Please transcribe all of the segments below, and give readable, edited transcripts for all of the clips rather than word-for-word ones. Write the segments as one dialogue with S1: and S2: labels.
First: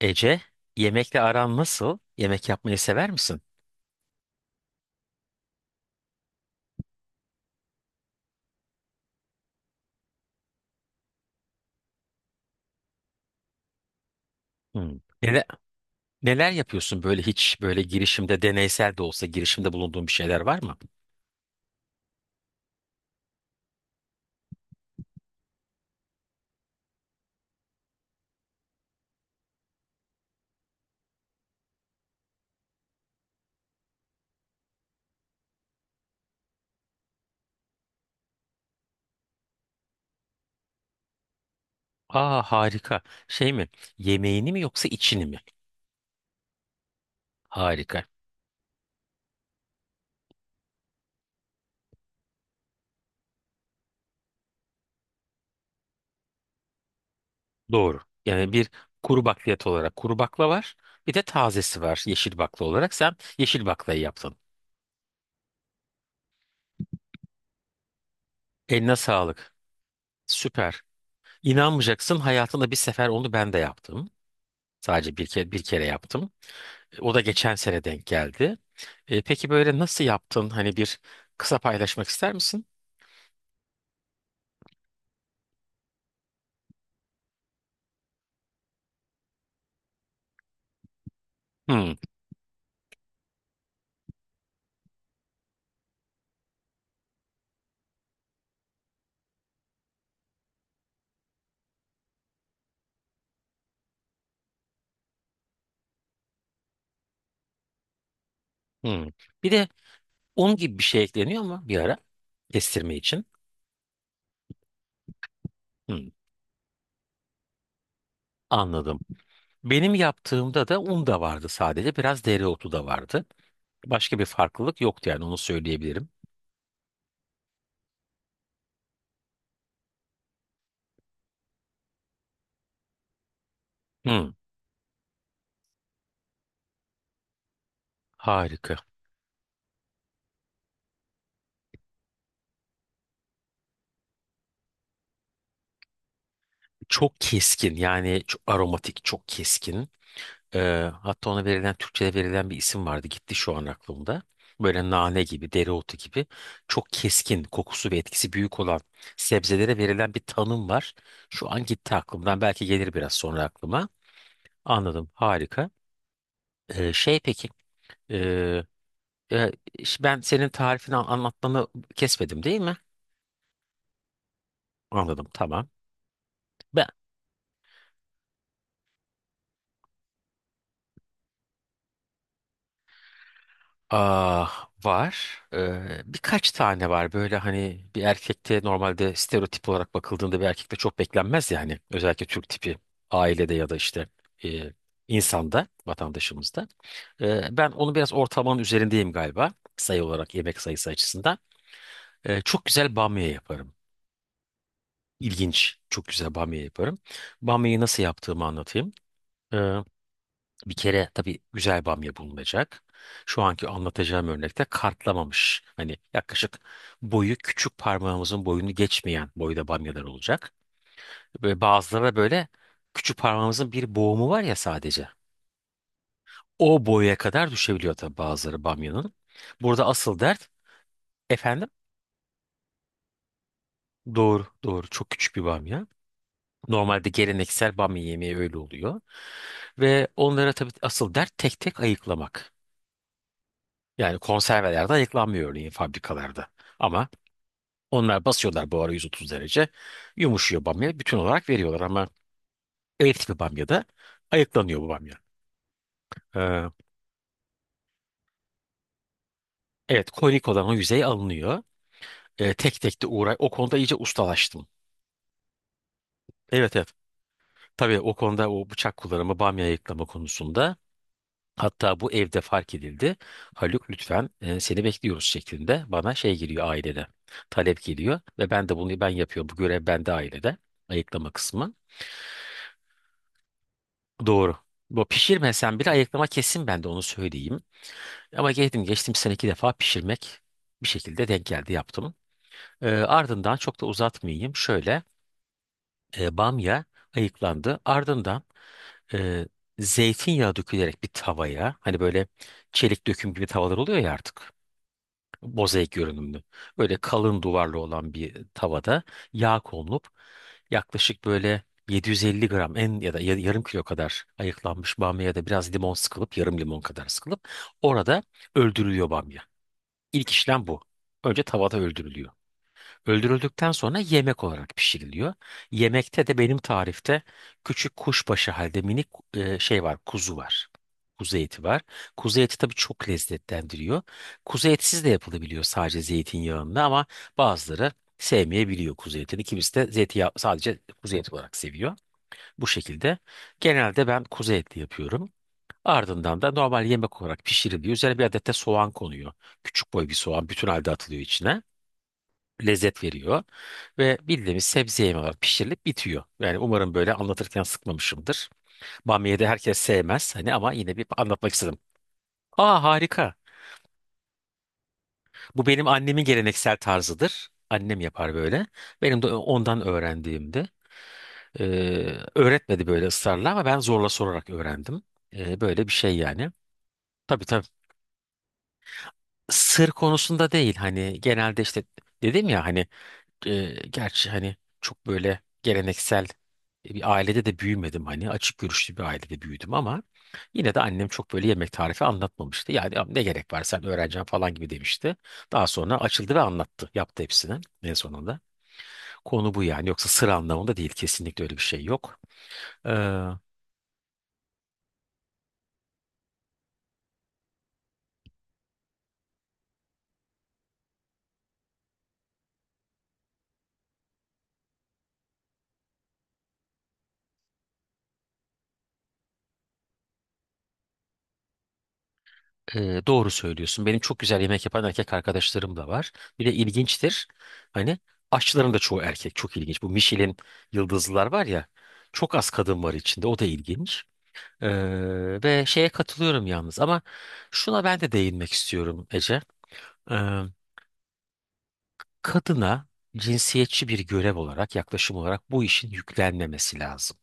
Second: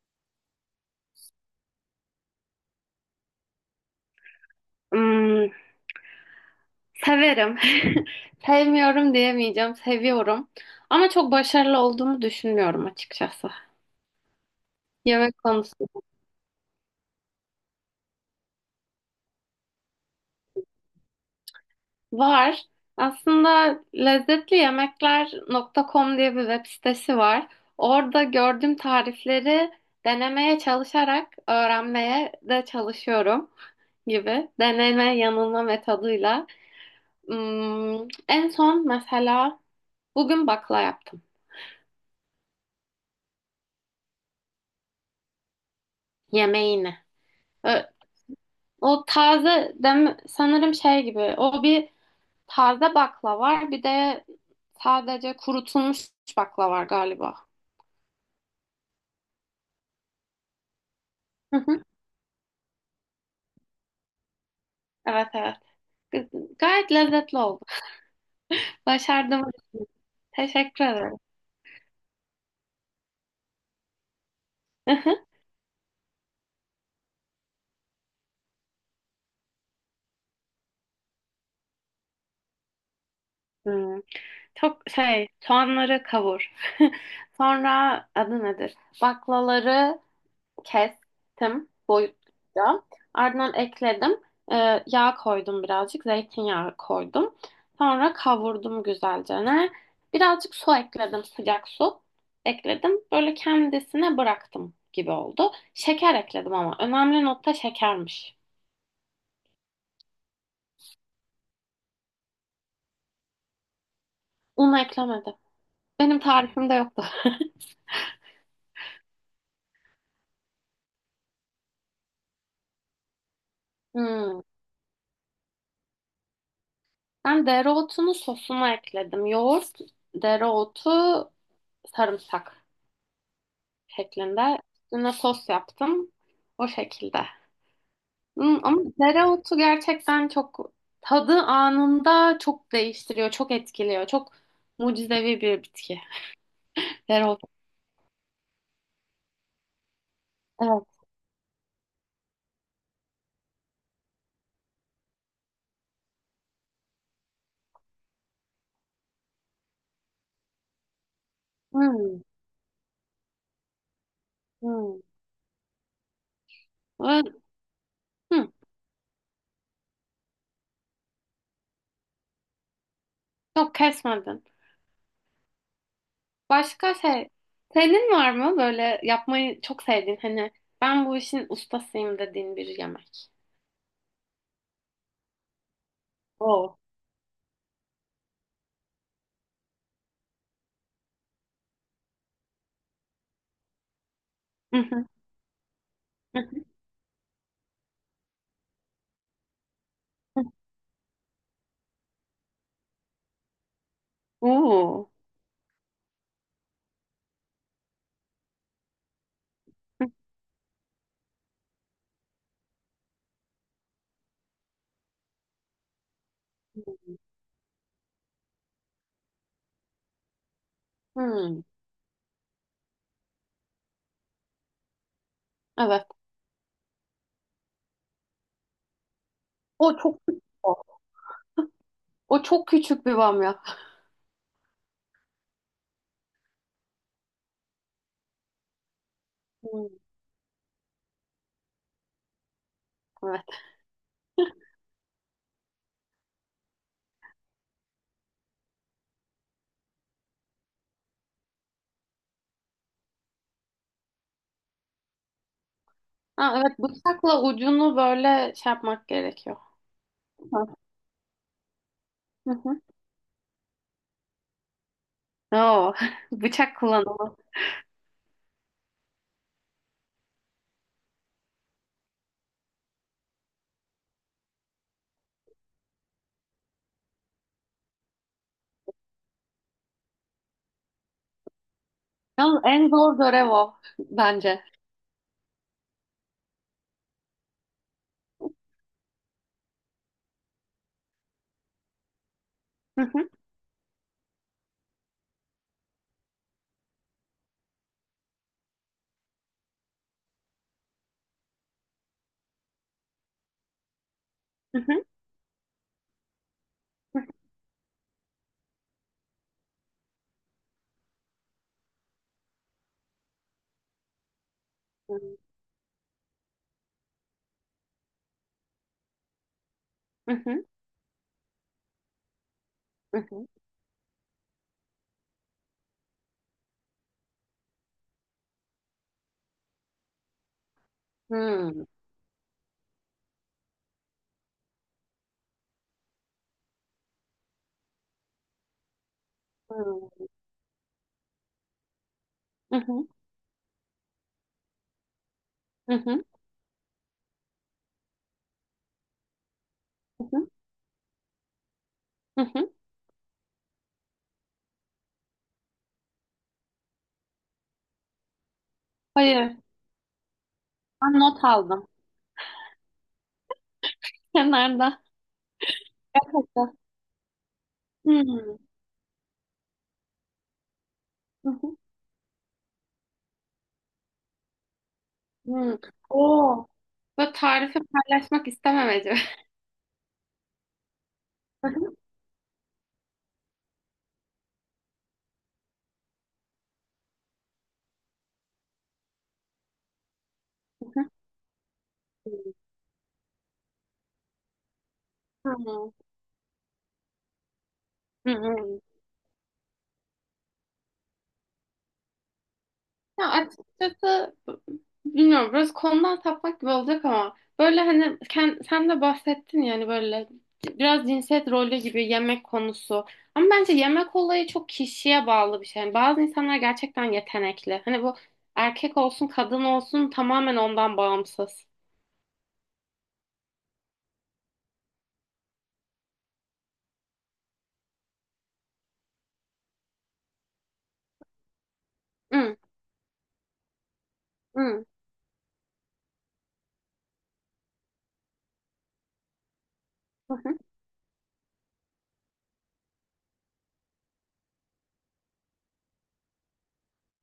S1: Ece, yemekle aran nasıl? Yemek yapmayı sever misin?
S2: Hmm, severim. Sevmiyorum diyemeyeceğim. Seviyorum. Ama çok başarılı olduğumu düşünmüyorum açıkçası.
S1: Hmm.
S2: Yemek konusu
S1: Neler yapıyorsun böyle hiç böyle girişimde deneysel de olsa girişimde bulunduğun bir şeyler var mı?
S2: var. Aslında lezzetliYemekler.com diye bir web sitesi var. Orada gördüğüm tarifleri denemeye çalışarak öğrenmeye de çalışıyorum gibi. Deneme yanılma metoduyla. Hmm, en son mesela bugün bakla yaptım.
S1: Aa harika. Şey mi? Yemeğini mi yoksa içini mi?
S2: Yemeğini. Ö-
S1: Harika.
S2: O taze dem sanırım şey gibi. O bir taze bakla var. Bir de sadece kurutulmuş bakla var galiba.
S1: Doğru. Yani bir kuru bakliyat olarak kuru bakla var. Bir de
S2: Hı
S1: tazesi
S2: hı.
S1: var yeşil bakla olarak. Sen yeşil baklayı yaptın.
S2: Evet evet. Gayet lezzetli oldu.
S1: Eline
S2: Başardım.
S1: sağlık. Süper.
S2: Teşekkür ederim.
S1: İnanmayacaksın hayatımda bir sefer onu ben de yaptım.
S2: Hı
S1: Sadece
S2: hı.
S1: bir kere, bir kere yaptım. O da geçen sene denk geldi. Peki böyle nasıl yaptın? Hani bir kısa paylaşmak ister misin?
S2: Hmm. Çok şey soğanları kavur. Sonra adı nedir? Baklaları kestim
S1: Hmm,
S2: boyutluca. Ardından ekledim. Yağ koydum birazcık. Zeytinyağı koydum. Sonra kavurdum güzelce. Ne? Birazcık su ekledim. Sıcak su ekledim. Böyle kendisine bıraktım gibi oldu. Şeker ekledim ama. Önemli nokta şekermiş.
S1: hmm. Bir de un gibi bir şey ekleniyor mu bir ara kestirme için?
S2: Un eklemedim.
S1: Hmm,
S2: Benim tarifimde yoktu.
S1: anladım. Benim yaptığımda da un da vardı sadece. Biraz dereotu da vardı. Başka bir
S2: Hmm.
S1: farklılık yoktu yani onu söyleyebilirim.
S2: Ben dereotunu sosuna ekledim. Yoğurt, dereotu, sarımsak
S1: Hmm,
S2: şeklinde. Üstüne sos yaptım. O şekilde.
S1: harika.
S2: Ama dereotu gerçekten çok tadı anında çok değiştiriyor, çok etkiliyor. Çok mucizevi bir bitki.
S1: Çok
S2: Dereotu.
S1: keskin yani çok aromatik, çok keskin.
S2: Evet.
S1: Hatta ona verilen Türkçe'de verilen bir isim vardı. Gitti şu an aklımda. Böyle nane gibi, dereotu gibi çok keskin, kokusu ve etkisi büyük olan sebzelere verilen bir tanım var. Şu an gitti
S2: Hmm,
S1: aklımdan. Belki gelir biraz sonra aklıma.
S2: hmm.
S1: Anladım. Harika. Şey
S2: Ve-
S1: peki,
S2: hmm,
S1: ee, e, ben senin tarifini anlatmanı kesmedim değil mi?
S2: Yok kesmedin.
S1: Anladım. Tamam. Ben
S2: Başka şey, senin var mı böyle yapmayı çok sevdiğin hani ben bu işin ustasıyım dediğin bir yemek?
S1: ah, var. Birkaç
S2: Oo.
S1: tane var. Böyle hani bir erkekte normalde stereotip olarak bakıldığında bir erkekte çok beklenmez yani. Özellikle Türk tipi ailede ya da işte e,
S2: Hı hı,
S1: insanda,
S2: hı hı.
S1: vatandaşımızda. Ben onu biraz ortalamanın üzerindeyim galiba. Sayı olarak yemek sayısı açısından. Çok güzel bamya yaparım.
S2: Oo.
S1: İlginç. Çok güzel bamya yaparım. Bamyayı nasıl yaptığımı anlatayım.
S2: Hı
S1: Bir kere tabii güzel bamya bulunacak. Şu anki anlatacağım örnekte kartlamamış. Hani yaklaşık
S2: hı.
S1: boyu küçük parmağımızın boyunu geçmeyen boyda bamyalar olacak. Ve
S2: Hmm,
S1: bazıları da böyle küçük parmağımızın bir boğumu var ya sadece.
S2: evet.
S1: O boya kadar düşebiliyor tabii bazıları bamyanın. Burada
S2: O
S1: asıl
S2: çok
S1: dert
S2: sık.
S1: efendim
S2: O çok küçük bir bamya.
S1: doğru doğru çok küçük bir bamya. Normalde geleneksel bamya yemeği öyle oluyor.
S2: Hmm,
S1: Ve onlara tabii asıl dert tek tek ayıklamak.
S2: evet.
S1: Yani konservelerde ayıklanmıyor örneğin fabrikalarda. Ama onlar basıyorlar buhara 130 derece. Yumuşuyor bamya. Bütün olarak veriyorlar ama ev tipi bamyada ayıklanıyor bu bamya.
S2: Ha,
S1: Ee,
S2: evet bıçakla ucunu böyle şey yapmak gerekiyor.
S1: evet konik
S2: Ha,
S1: olan o yüzey alınıyor.
S2: hı
S1: Tek
S2: hı.
S1: tek de uğray. O konuda iyice ustalaştım.
S2: Oo,
S1: Evet
S2: bıçak
S1: evet.
S2: kullanımı.
S1: Tabii o konuda o bıçak kullanımı bamya ayıklama konusunda hatta bu evde fark edildi. Haluk lütfen seni bekliyoruz şeklinde bana şey geliyor ailede. Talep geliyor ve ben de bunu ben yapıyorum. Bu görev bende ailede ayıklama kısmı.
S2: Yalnız en zor görev o
S1: Doğru.
S2: bence.
S1: Bu pişirmesen bile ayıklama kesin ben de onu söyleyeyim. Ama geldim geçtim sene iki defa pişirmek bir şekilde denk geldi yaptım.
S2: Hı hı,
S1: Ardından çok da uzatmayayım. Şöyle bamya ayıklandı. Ardından e, zeytinyağı dökülerek bir tavaya hani böyle çelik döküm gibi tavalar oluyor ya artık.
S2: hı hı,
S1: Mozaik görünümlü. Böyle kalın duvarlı olan bir tavada yağ konulup yaklaşık böyle 750 gram en ya da yarım kilo kadar ayıklanmış bamya ya da biraz limon sıkılıp yarım limon kadar sıkılıp orada öldürülüyor bamya. İlk
S2: hı hı,
S1: işlem bu. Önce tavada öldürülüyor.
S2: hı hı,
S1: Öldürüldükten sonra yemek olarak pişiriliyor. Yemekte de benim tarifte küçük kuşbaşı halde minik şey var, kuzu var. Kuzu
S2: hı
S1: eti var.
S2: hı,
S1: Kuzu eti tabii çok lezzetlendiriyor. Kuzu etsiz de yapılabiliyor sadece zeytinyağında ama bazıları sevmeyebiliyor kuzu etini. Kimisi
S2: hı
S1: de
S2: hı,
S1: zeytinyağı sadece kuzu eti olarak seviyor. Bu
S2: hı hı,
S1: şekilde genelde ben kuzu etli yapıyorum.
S2: hı
S1: Ardından da normal yemek olarak pişiriliyor. Üzerine bir adet de soğan konuyor. Küçük boy bir soğan
S2: hı,
S1: bütün halde atılıyor içine
S2: hı hı.
S1: lezzet veriyor. Ve bildiğimiz sebze yemeği olarak pişirilip bitiyor. Yani umarım böyle anlatırken sıkmamışımdır. Bamya'yı da
S2: Hayır,
S1: herkes sevmez hani ama yine bir
S2: ben not
S1: anlatmak istedim.
S2: aldım.
S1: Aa harika.
S2: Kenarda.
S1: Bu benim annemin geleneksel tarzıdır. Annem yapar
S2: Hmm,
S1: böyle. Benim de ondan öğrendiğimdi.
S2: hı
S1: Ee,
S2: hı,
S1: öğretmedi böyle ısrarla ama ben zorla sorarak öğrendim.
S2: hı.
S1: Böyle bir şey yani.
S2: Oo, bu
S1: Tabii tabii.
S2: tarifi paylaşmak istememeci.
S1: Sır konusunda değil hani genelde işte dedim ya hani gerçi hani çok böyle geleneksel bir ailede de büyümedim hani açık görüşlü bir ailede büyüdüm ama yine de annem çok böyle yemek tarifi anlatmamıştı. Yani "Ya ne gerek var sen öğreneceksin falan gibi demişti.
S2: Hı
S1: Daha
S2: hı.
S1: sonra açıldı ve anlattı. Yaptı hepsini en
S2: Hı
S1: sonunda.
S2: hı.
S1: Konu bu yani yoksa sıra anlamında değil kesinlikle öyle bir şey yok.
S2: Ya açıkçası bilmiyorum biraz konudan sapmak gibi olacak ama böyle hani sen de bahsettin yani böyle biraz cinsiyet rolü gibi yemek konusu. Ama bence yemek olayı çok kişiye bağlı bir şey. Yani bazı insanlar gerçekten yetenekli. Hani bu erkek olsun kadın olsun tamamen ondan bağımsız.
S1: Doğru söylüyorsun. Benim çok güzel yemek yapan erkek arkadaşlarım da var. Bir de ilginçtir. Hani aşçıların da çoğu erkek. Çok ilginç. Bu Michelin yıldızlılar var ya. Çok az
S2: Hı,
S1: kadın var içinde. O da ilginç.
S2: hı,
S1: Ve şeye katılıyorum yalnız. Ama şuna ben de değinmek istiyorum Ece. Ee,
S2: hı, hı,
S1: kadına cinsiyetçi bir görev olarak, yaklaşım olarak bu işin yüklenmemesi lazım.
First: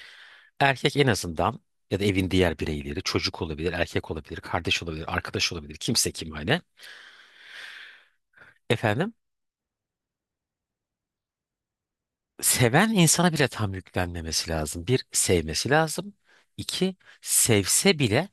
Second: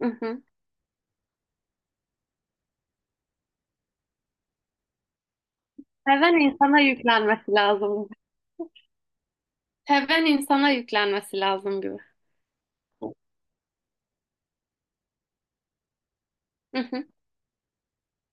S2: hı. Hı.
S1: Erkek en azından ya da evin diğer bireyleri, çocuk olabilir, erkek olabilir, kardeş olabilir, arkadaş olabilir, kimse kim
S2: Seven
S1: hani.
S2: insana yüklenmesi lazım.
S1: Efendim?
S2: Seven insana yüklenmesi lazım gibi.
S1: Seven insana bile tam yüklenmemesi lazım. Bir, sevmesi lazım.
S2: Hı
S1: İki,
S2: hı,
S1: sevse bile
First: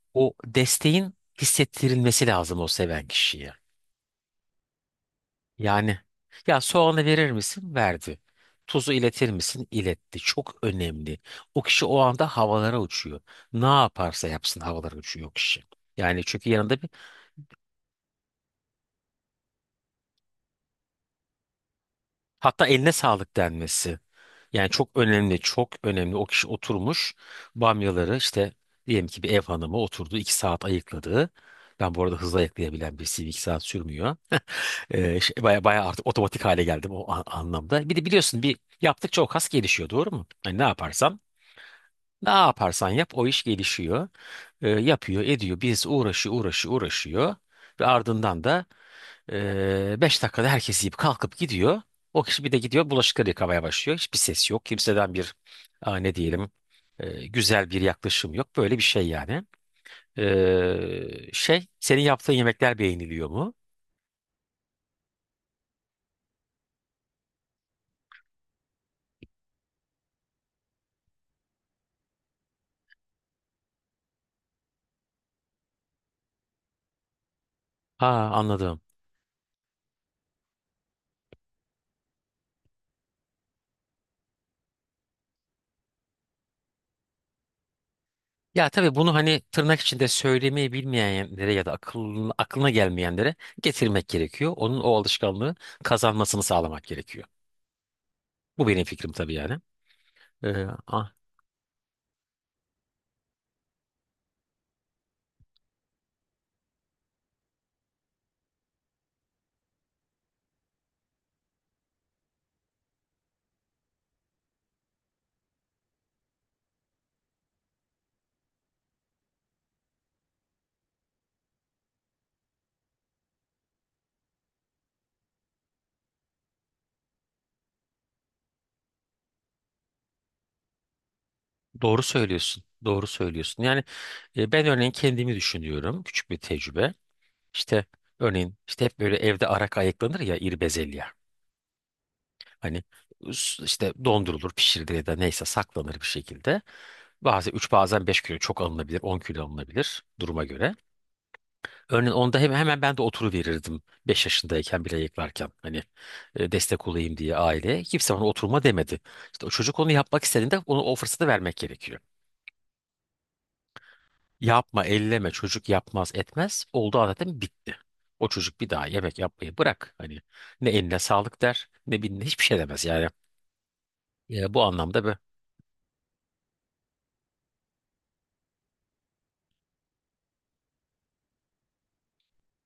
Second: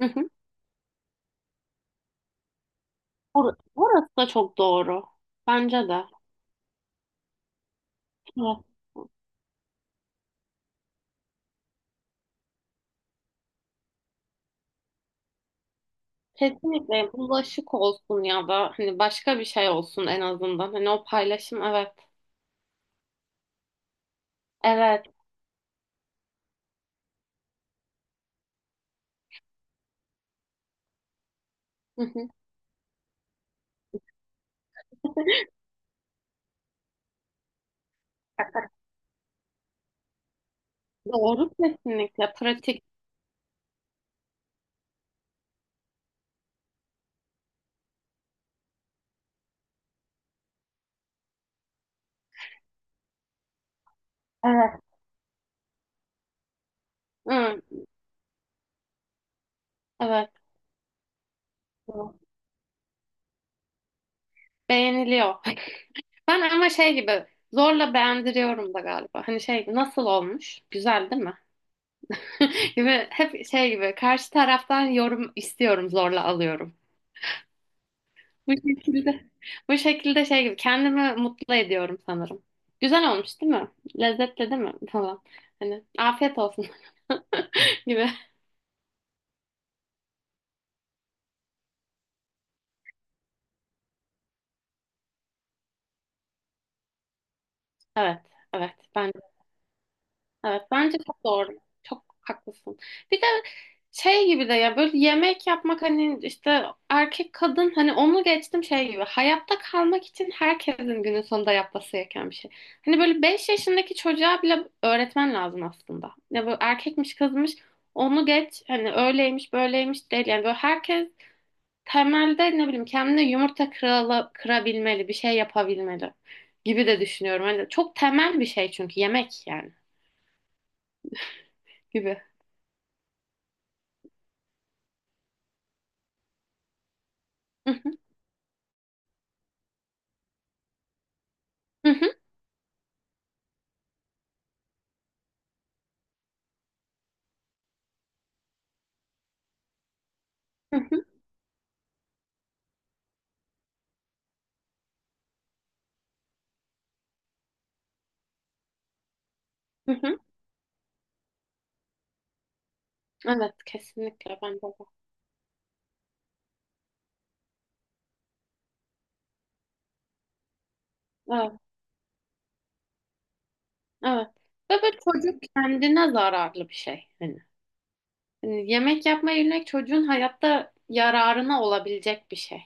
S2: hı hı.
S1: o desteğin hissettirilmesi lazım o seven kişiye.
S2: Burası da çok doğru. Bence
S1: Yani
S2: de.
S1: ya soğanı verir misin? Verdi.
S2: Evet.
S1: Tuzu iletir misin? İletti. Çok önemli. O kişi o anda havalara uçuyor. Ne yaparsa yapsın havalara uçuyor o kişi. Yani çünkü yanında bir
S2: Kesinlikle bulaşık olsun ya da hani başka bir şey olsun en azından. Hani o paylaşım evet.
S1: hatta eline sağlık denmesi. Yani çok
S2: Evet.
S1: önemli, çok önemli. O kişi oturmuş bamyaları işte diyelim ki bir ev hanımı oturdu. 2 saat ayıkladı. Ben bu
S2: Hı
S1: arada
S2: hı.
S1: hızlı ayıklayabilen birisiyim. 2 saat sürmüyor. Şey, baya baya artık otomatik hale geldim o anlamda. Bir de biliyorsun bir yaptıkça o kas gelişiyor doğru mu? Hani ne yaparsan
S2: Doğru
S1: ne
S2: kesinlikle pratik.
S1: yaparsan yap o iş gelişiyor. Yapıyor ediyor. Birisi uğraşıyor. Ve ardından da 5 dakikada herkes yiyip kalkıp gidiyor. O kişi bir de gidiyor bulaşıkları yıkamaya başlıyor. Hiçbir ses yok.
S2: Evet.
S1: Kimseden bir aa, ne diyelim
S2: Hı,
S1: güzel bir yaklaşım yok. Böyle bir şey yani.
S2: evet.
S1: Şey senin
S2: Doğru.
S1: yaptığın yemekler beğeniliyor mu?
S2: Beğeniliyor. Ben ama şey gibi zorla beğendiriyorum da galiba. Hani şey gibi, nasıl olmuş? Güzel değil mi? Gibi hep şey gibi karşı taraftan yorum istiyorum zorla alıyorum.
S1: Ha
S2: Bu
S1: anladım.
S2: şekilde, bu şekilde şey gibi kendimi mutlu ediyorum sanırım. Güzel olmuş değil mi? Lezzetli değil mi? Falan. Hani afiyet olsun gibi.
S1: Ya tabii bunu hani tırnak içinde söylemeyi bilmeyenlere ya da aklına gelmeyenlere getirmek gerekiyor. Onun o alışkanlığı kazanmasını sağlamak gerekiyor.
S2: Evet,
S1: Bu
S2: evet.
S1: benim fikrim tabii yani.
S2: Evet
S1: Ee,
S2: bence
S1: ah.
S2: çok doğru. Çok haklısın. Bir de şey gibi de ya böyle yemek yapmak hani işte erkek kadın hani onu geçtim şey gibi. Hayatta kalmak için herkesin günün sonunda yapması gereken bir şey. Hani böyle 5 yaşındaki çocuğa bile öğretmen lazım aslında. Ya böyle erkekmiş kızmış onu geç hani öyleymiş böyleymiş değil. Yani böyle herkes temelde ne bileyim kendine yumurta kırabilmeli bir şey yapabilmeli gibi de düşünüyorum. Hani çok temel bir şey çünkü yemek yani
S1: Doğru
S2: gibi.
S1: söylüyorsun. Doğru söylüyorsun. Yani ben örneğin kendimi düşünüyorum. Küçük bir tecrübe. İşte örneğin işte hep böyle evde arak ayıklanır ya iri bezelye.
S2: Hı hı,
S1: Hani işte dondurulur, pişirilir ya da neyse saklanır bir şekilde. Bazen 3, bazen 5 kilo çok alınabilir, 10 kilo alınabilir duruma göre.
S2: hı hı,
S1: Örneğin onda hemen ben de oturuverirdim 5 yaşındayken bile ayıklarken. Hani destek olayım diye aileye. Kimse bana oturma demedi. İşte o çocuk onu
S2: hı hı.
S1: yapmak istediğinde onu o fırsatı vermek gerekiyor.
S2: Evet kesinlikle ben de.
S1: Yapma, elleme, çocuk yapmaz etmez. Oldu zaten bitti. O çocuk bir daha yemek yapmayı bırak. Hani ne eline sağlık
S2: Evet,
S1: der, ne bilin hiçbir şey demez yani.
S2: evet.
S1: Bu
S2: Ve böyle
S1: anlamda be.
S2: çocuk kendine zararlı bir şey. hani, yemek yapma yemek çocuğun hayatta yararına olabilecek bir şey.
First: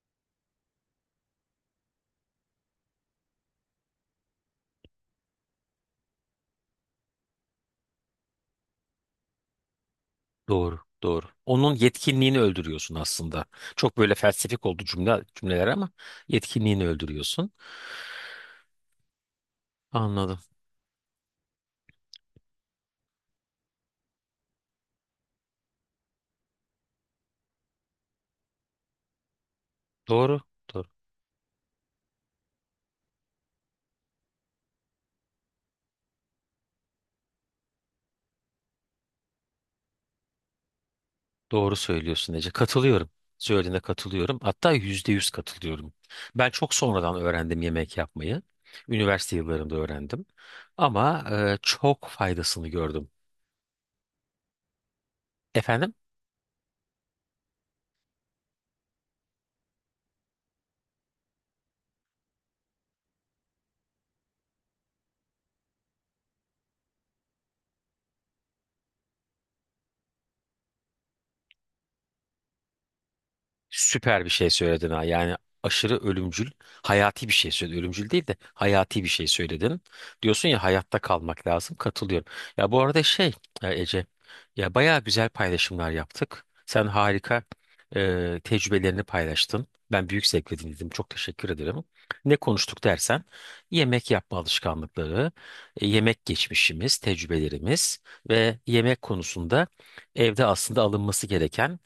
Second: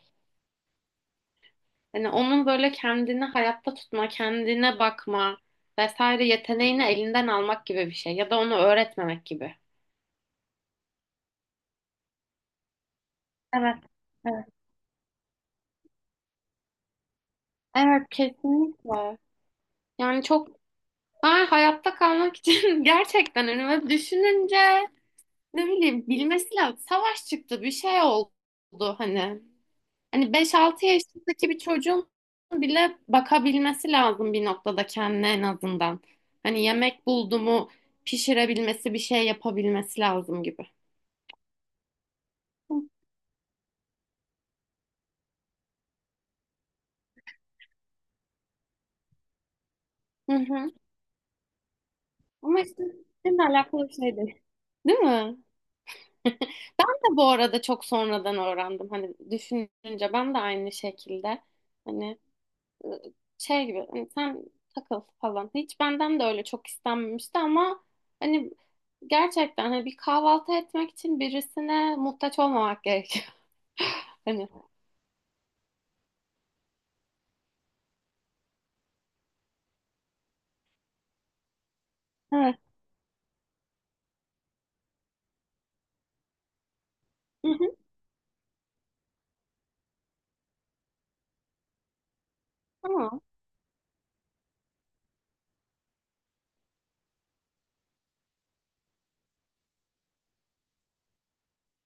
S2: Hani onun böyle kendini hayatta tutma, kendine bakma vesaire yeteneğini elinden almak gibi bir şey ya da onu öğretmemek gibi.
S1: Doğru, doğru. Onun yetkinliğini öldürüyorsun aslında.
S2: Evet,
S1: Çok böyle
S2: evet.
S1: felsefik oldu cümleler ama yetkinliğini öldürüyorsun.
S2: Evet, kesinlikle. Yani
S1: Anladım.
S2: çok ben hayatta kalmak için gerçekten hani böyle düşününce ne bileyim bilmesi lazım. Savaş çıktı bir şey oldu hani. Hani
S1: Doğru,
S2: beş
S1: doğru.
S2: altı yaşındaki bir çocuğun bile bakabilmesi lazım bir noktada kendine en azından. Hani yemek buldu mu pişirebilmesi bir şey yapabilmesi lazım gibi.
S1: Doğru söylüyorsun Ece. Katılıyorum. Söylediğine katılıyorum. Hatta %100 katılıyorum. Ben çok sonradan öğrendim yemek yapmayı. Üniversite yıllarımda öğrendim.
S2: Hı hı.
S1: Ama çok
S2: Ama
S1: faydasını
S2: işte
S1: gördüm.
S2: seninle alakalı bir şey değil. Değil mi?
S1: Efendim?
S2: Ben de bu arada çok sonradan öğrendim. Hani düşününce ben de aynı şekilde. Hani şey gibi hani sen takıl falan. Hiç benden de öyle çok istenmemişti ama hani gerçekten hani bir kahvaltı etmek için birisine muhtaç olmamak gerekiyor.
S1: Süper bir
S2: Hani.
S1: şey söyledin ha. Yani aşırı ölümcül, hayati bir şey söyledin. Ölümcül değil de hayati bir şey söyledin. Diyorsun ya hayatta kalmak lazım. Katılıyorum.
S2: Evet.
S1: Ya bu arada şey Ece, ya bayağı güzel paylaşımlar yaptık. Sen harika
S2: Hı hı.
S1: tecrübelerini paylaştın. Ben büyük zevkle dinledim. Çok teşekkür ederim. Ne konuştuk
S2: Ama,
S1: dersen yemek yapma alışkanlıkları, yemek geçmişimiz, tecrübelerimiz ve yemek konusunda evde aslında alınması gereken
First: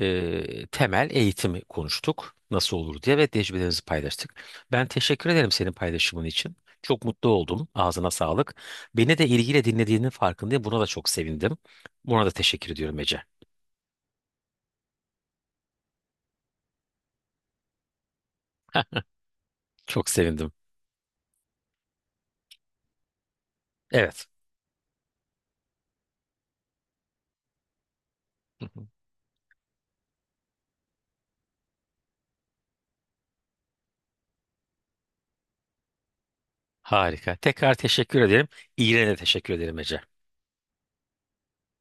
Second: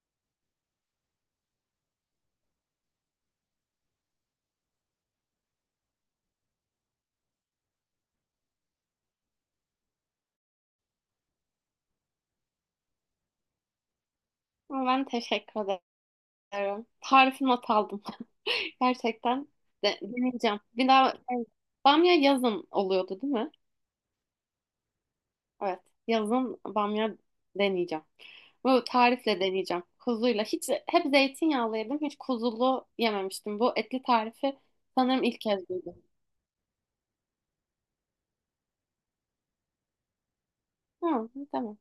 S1: temel eğitimi konuştuk. Nasıl olur diye ve tecrübelerimizi paylaştık. Ben teşekkür ederim senin paylaşımın için. Çok mutlu oldum. Ağzına sağlık. Beni de ilgiyle dinlediğinin farkındayım. Buna da çok sevindim. Buna da teşekkür ediyorum Ece.
S2: ama, ben teşekkür ederim. Tarifini not aldım. Gerçekten
S1: Çok sevindim.
S2: deneyeceğim. Bir daha evet. Bamya yazın oluyordu değil mi?
S1: Evet.
S2: Evet. Yazın bamya deneyeceğim.
S1: Hı
S2: Bu
S1: hı.
S2: tarifle deneyeceğim. Kuzuyla. Hiç hep zeytinyağlı yedim. Hiç kuzulu yememiştim. Bu etli tarifi sanırım ilk kez duydum.
S1: Harika. Tekrar teşekkür ederim. İyiliğine de teşekkür ederim Ece.
S2: Ha, tamam.